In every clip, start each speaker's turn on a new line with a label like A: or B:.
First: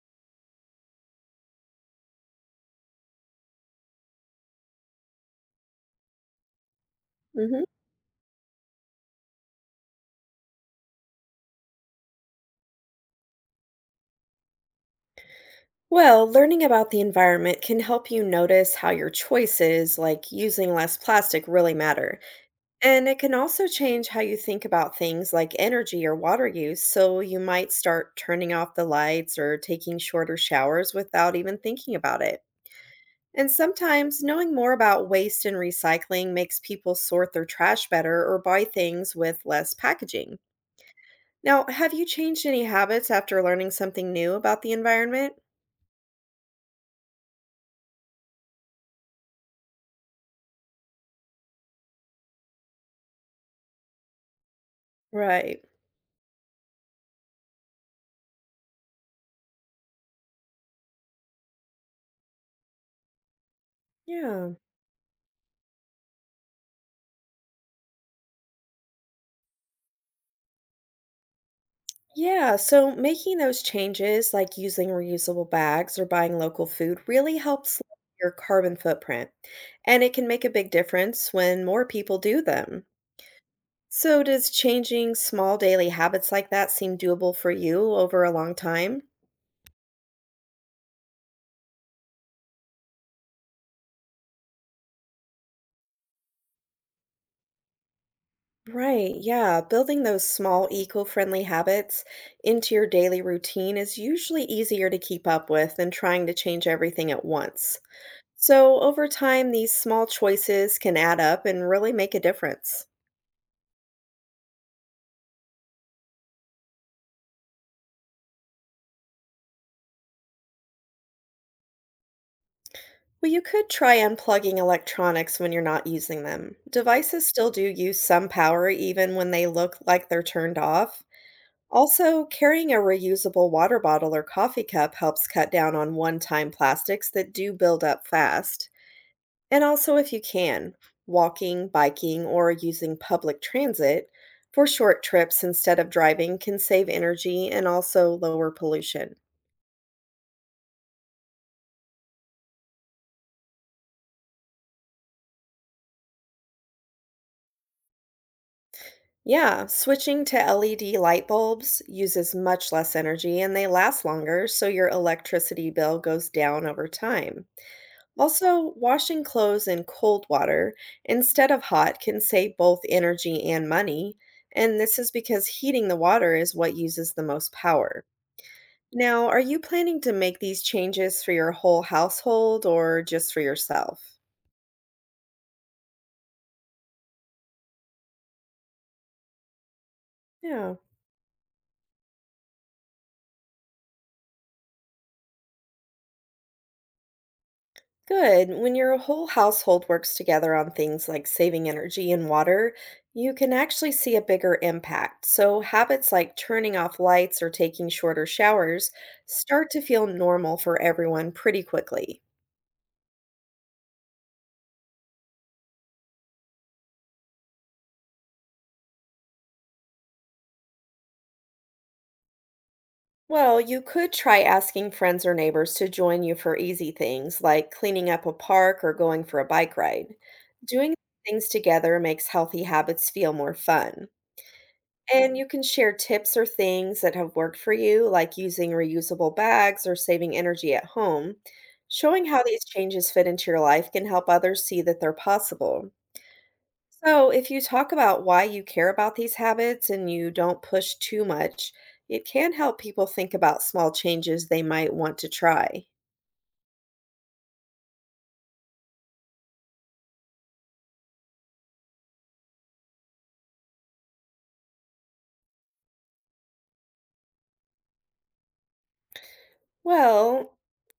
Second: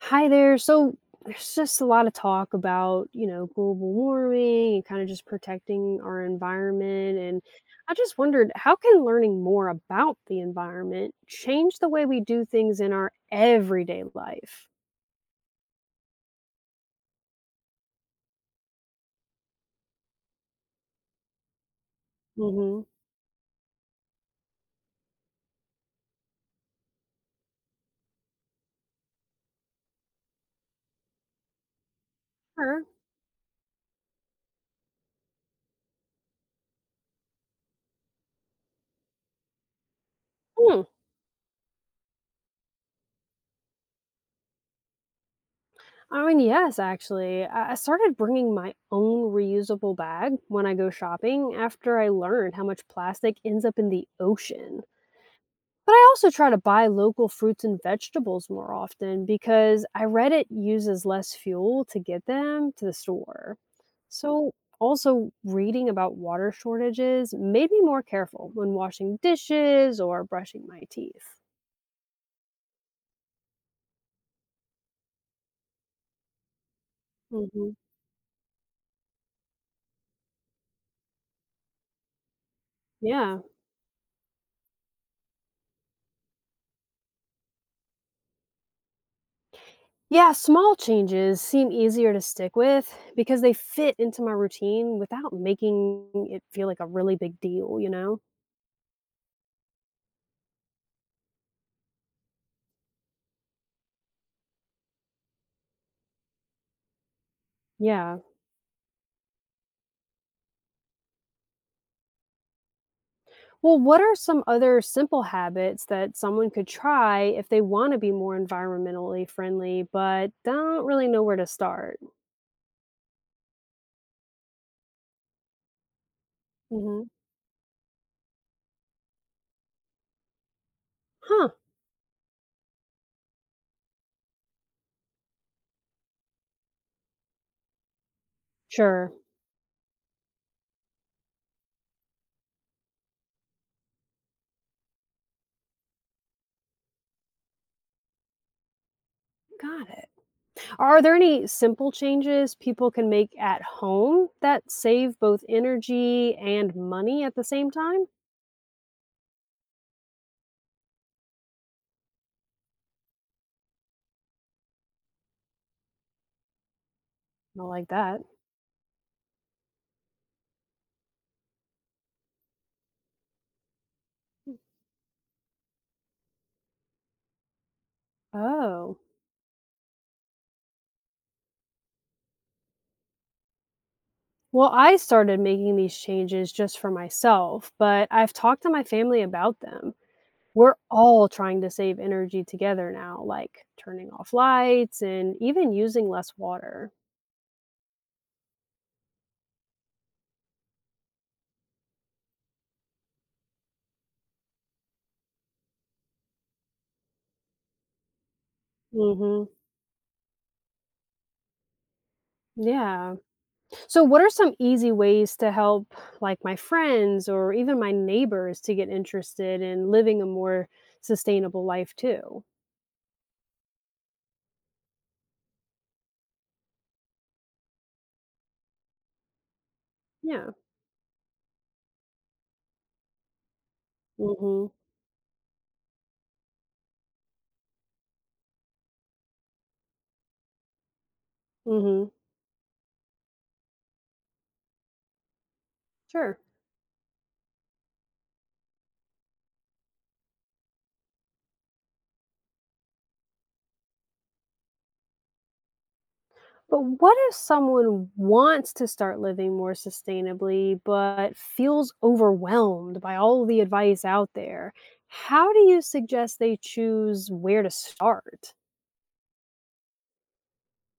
A: Hi there. So there's just a lot of talk about, global warming and kind of just protecting our environment. And
B: Mhm.
A: I just wondered how can learning more about the environment change the way we do things in our everyday life?
B: Well, learning about the environment can help you notice how your choices, like using less plastic, really matter.
A: Hmm.
B: And it can also change how you think about things like energy or water use. So you might start turning off the lights or taking shorter showers without even thinking about it.
A: Sure.
B: And sometimes knowing more about waste and recycling makes people sort their trash better or buy things with less packaging.
A: Hmm.
B: Now, have you changed any habits after learning something new about the environment?
A: I mean, yes, actually. I started bringing my own reusable bag when I go shopping after I learned how much plastic ends up in the ocean.
B: Right.
A: But I also try to buy local fruits and vegetables more often because I read it uses less fuel to get them to the store. So,
B: Yeah.
A: also reading about water shortages made me more careful when washing dishes or brushing my teeth.
B: Yeah, so making those changes, like using reusable bags or buying local food, really
A: Hmm.
B: helps lower your carbon footprint. And it can make a big difference when more people do them.
A: Yeah.
B: So, does changing small daily habits like that seem doable for you over a long time?
A: Yeah, small changes seem easier to stick with because they fit into my routine without making it feel like a really big deal, you know?
B: Right, yeah. Building those small eco friendly habits into your daily routine is usually easier to keep up with than trying to change everything at once.
A: Yeah.
B: So, over time, these small choices can add up and really make a difference.
A: Well, what are some other simple habits that someone could try if they want to be more environmentally friendly but don't really know where to start?
B: Well, you could try unplugging electronics when you're not using them.
A: Hmm.
B: Devices still do use some power even when they look like they're turned off.
A: Huh,
B: Also, carrying a reusable water bottle or coffee cup helps cut down on one time plastics that do build up fast.
A: sure.
B: And also, if you can, walking, biking, or using public transit for short trips instead of driving can save energy and also lower pollution.
A: Got it. Are there any simple changes people can make at home that save both energy and money at the same time?
B: Yeah, switching to LED light bulbs uses much less energy and they last longer, so your electricity bill goes down over time.
A: I like that.
B: Also, washing clothes in cold water instead of hot can save both energy and money, and this is because heating the water is what uses the most power.
A: Oh.
B: Now, are you planning to make these changes for your whole household or just for yourself?
A: Well, I started making these changes just for myself, but I've talked to my family about them. We're
B: Yeah.
A: all trying to save energy together now, like turning off lights and even using less water.
B: Good. When your whole household works together on things like saving energy and water, you can actually see a bigger impact. So, habits like turning off lights or taking shorter showers
A: Mhm.
B: start to feel normal for everyone pretty quickly.
A: Yeah. So what are some easy ways to help like my friends or even my neighbors to get interested in living a more sustainable life too?
B: Well, you could try asking friends or neighbors to join you for easy things like cleaning up a park or going for a bike ride.
A: Yeah.
B: Doing things together makes healthy habits feel more fun.
A: Mhm.
B: And you can share tips or things that have worked for you, like using reusable bags or saving energy at home.
A: Mhm.
B: Showing how these changes fit into your life can help others see that they're possible.
A: Sure.
B: So, if you talk about why you care about these habits and you don't push too much, it can help people think about small changes they might want to try.
A: But what if someone wants to start living more sustainably but feels overwhelmed by all the advice out there? How do you suggest they choose where to start?
B: Well,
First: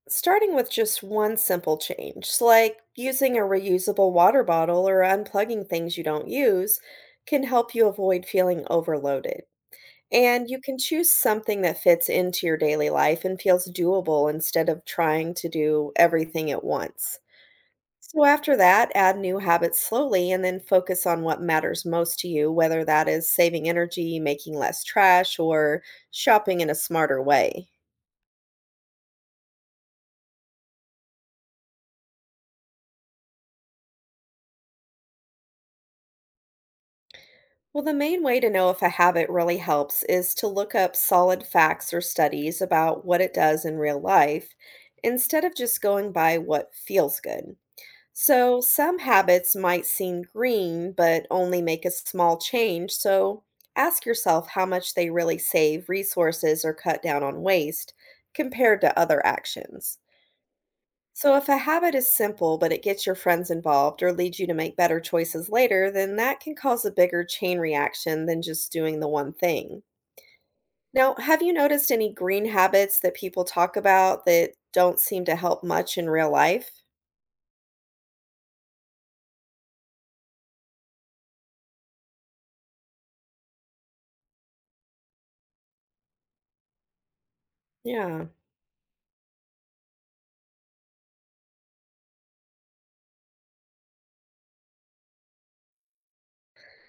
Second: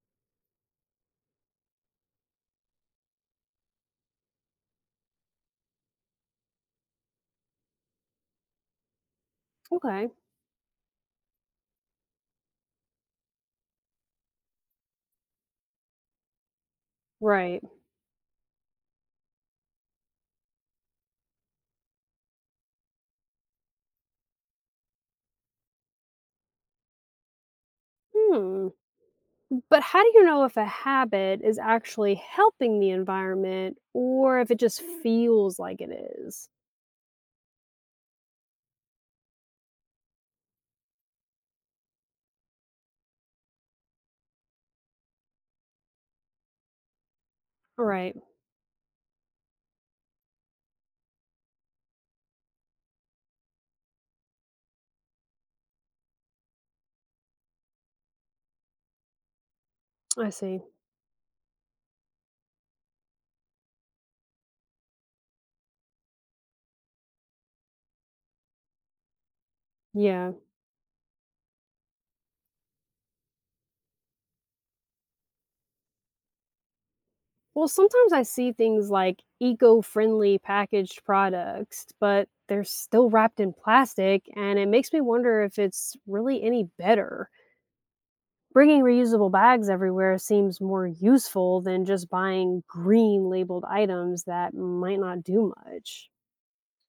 B: starting with just one simple change, so like using a reusable water bottle or unplugging things you don't use, can help you avoid feeling overloaded.
A: Okay,
B: And you can choose something that fits into your daily life and feels doable instead of trying to do everything at once.
A: right.
B: So, after that, add new habits slowly and then focus on what matters most to you, whether that is saving energy, making less trash, or shopping in a smarter way.
A: Hmm. But how do you know if a habit is actually helping the environment or if it just feels like it is?
B: Well, the main way to know if a habit really helps is to look up solid facts or studies about what it does in real life instead of just going by what feels good.
A: Right.
B: So, some habits might seem green but only make a small change, so ask yourself how much they really save resources or cut down on waste compared to other actions.
A: I see.
B: So, if a habit is simple but it gets your friends involved or leads you to make better choices later, then that can cause a bigger chain reaction than just doing the one thing.
A: Yeah.
B: Now, have you noticed any green habits that people talk about that don't seem to help much in real life?
A: Well, sometimes I see things like eco-friendly packaged products, but they're still wrapped in plastic, and it makes me wonder if it's really any better.
B: Yeah.
A: Bringing reusable bags everywhere seems more useful than just buying green labeled items that might not do much.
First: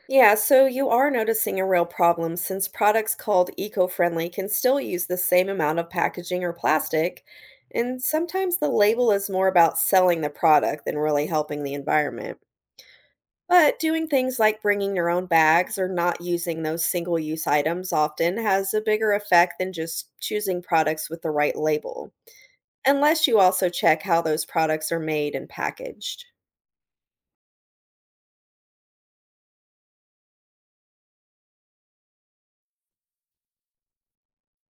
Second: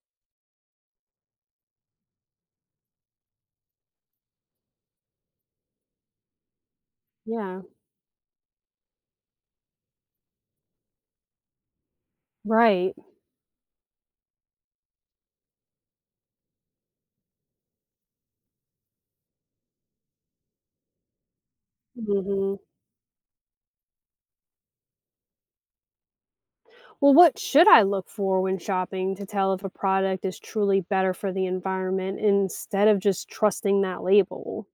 B: Yeah, so you are noticing a real problem since products called eco friendly can still use the same amount of packaging or plastic,
A: Yeah,
B: and sometimes the label is more about selling the product than really helping the environment.
A: right.
B: But doing things like bringing your own bags or not using those single use items often has a bigger effect than just choosing products with the right label,
A: Hmm.
B: unless you also check how those products are made and packaged.
A: Well, what should I look for when shopping to tell if a product is truly better for the environment instead of just trusting that label?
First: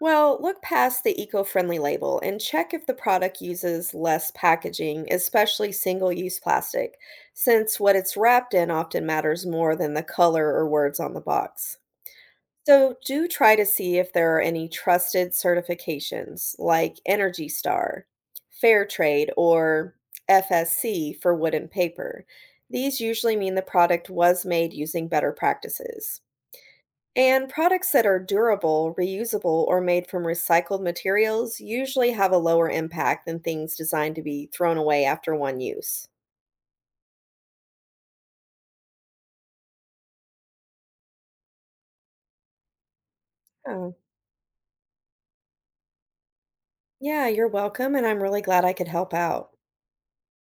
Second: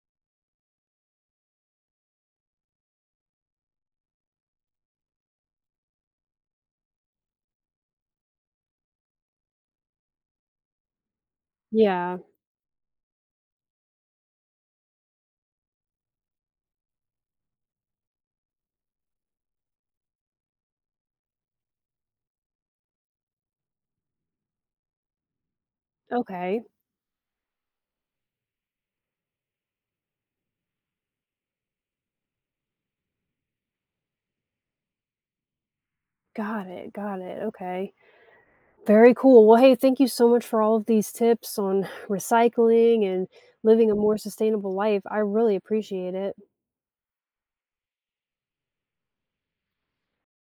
B: Well, look past the eco friendly label and check if the product uses less packaging, especially single use plastic, since what it's wrapped in often matters more than the color or words on the box.
A: Yeah,
B: So, do try to see if there are any trusted certifications like Energy Star, Fair Trade, or FSC for wood and paper. These usually mean the product was made using better practices.
A: okay.
B: And products that are durable, reusable, or made from recycled materials usually have a lower impact than things designed to be thrown away after one use.
A: Got it, okay. Very cool. Well, hey, thank you so much for all of these tips on recycling and living
B: Oh,
A: a more sustainable life. I really appreciate it.
B: yeah, you're welcome, and I'm really glad I could help out.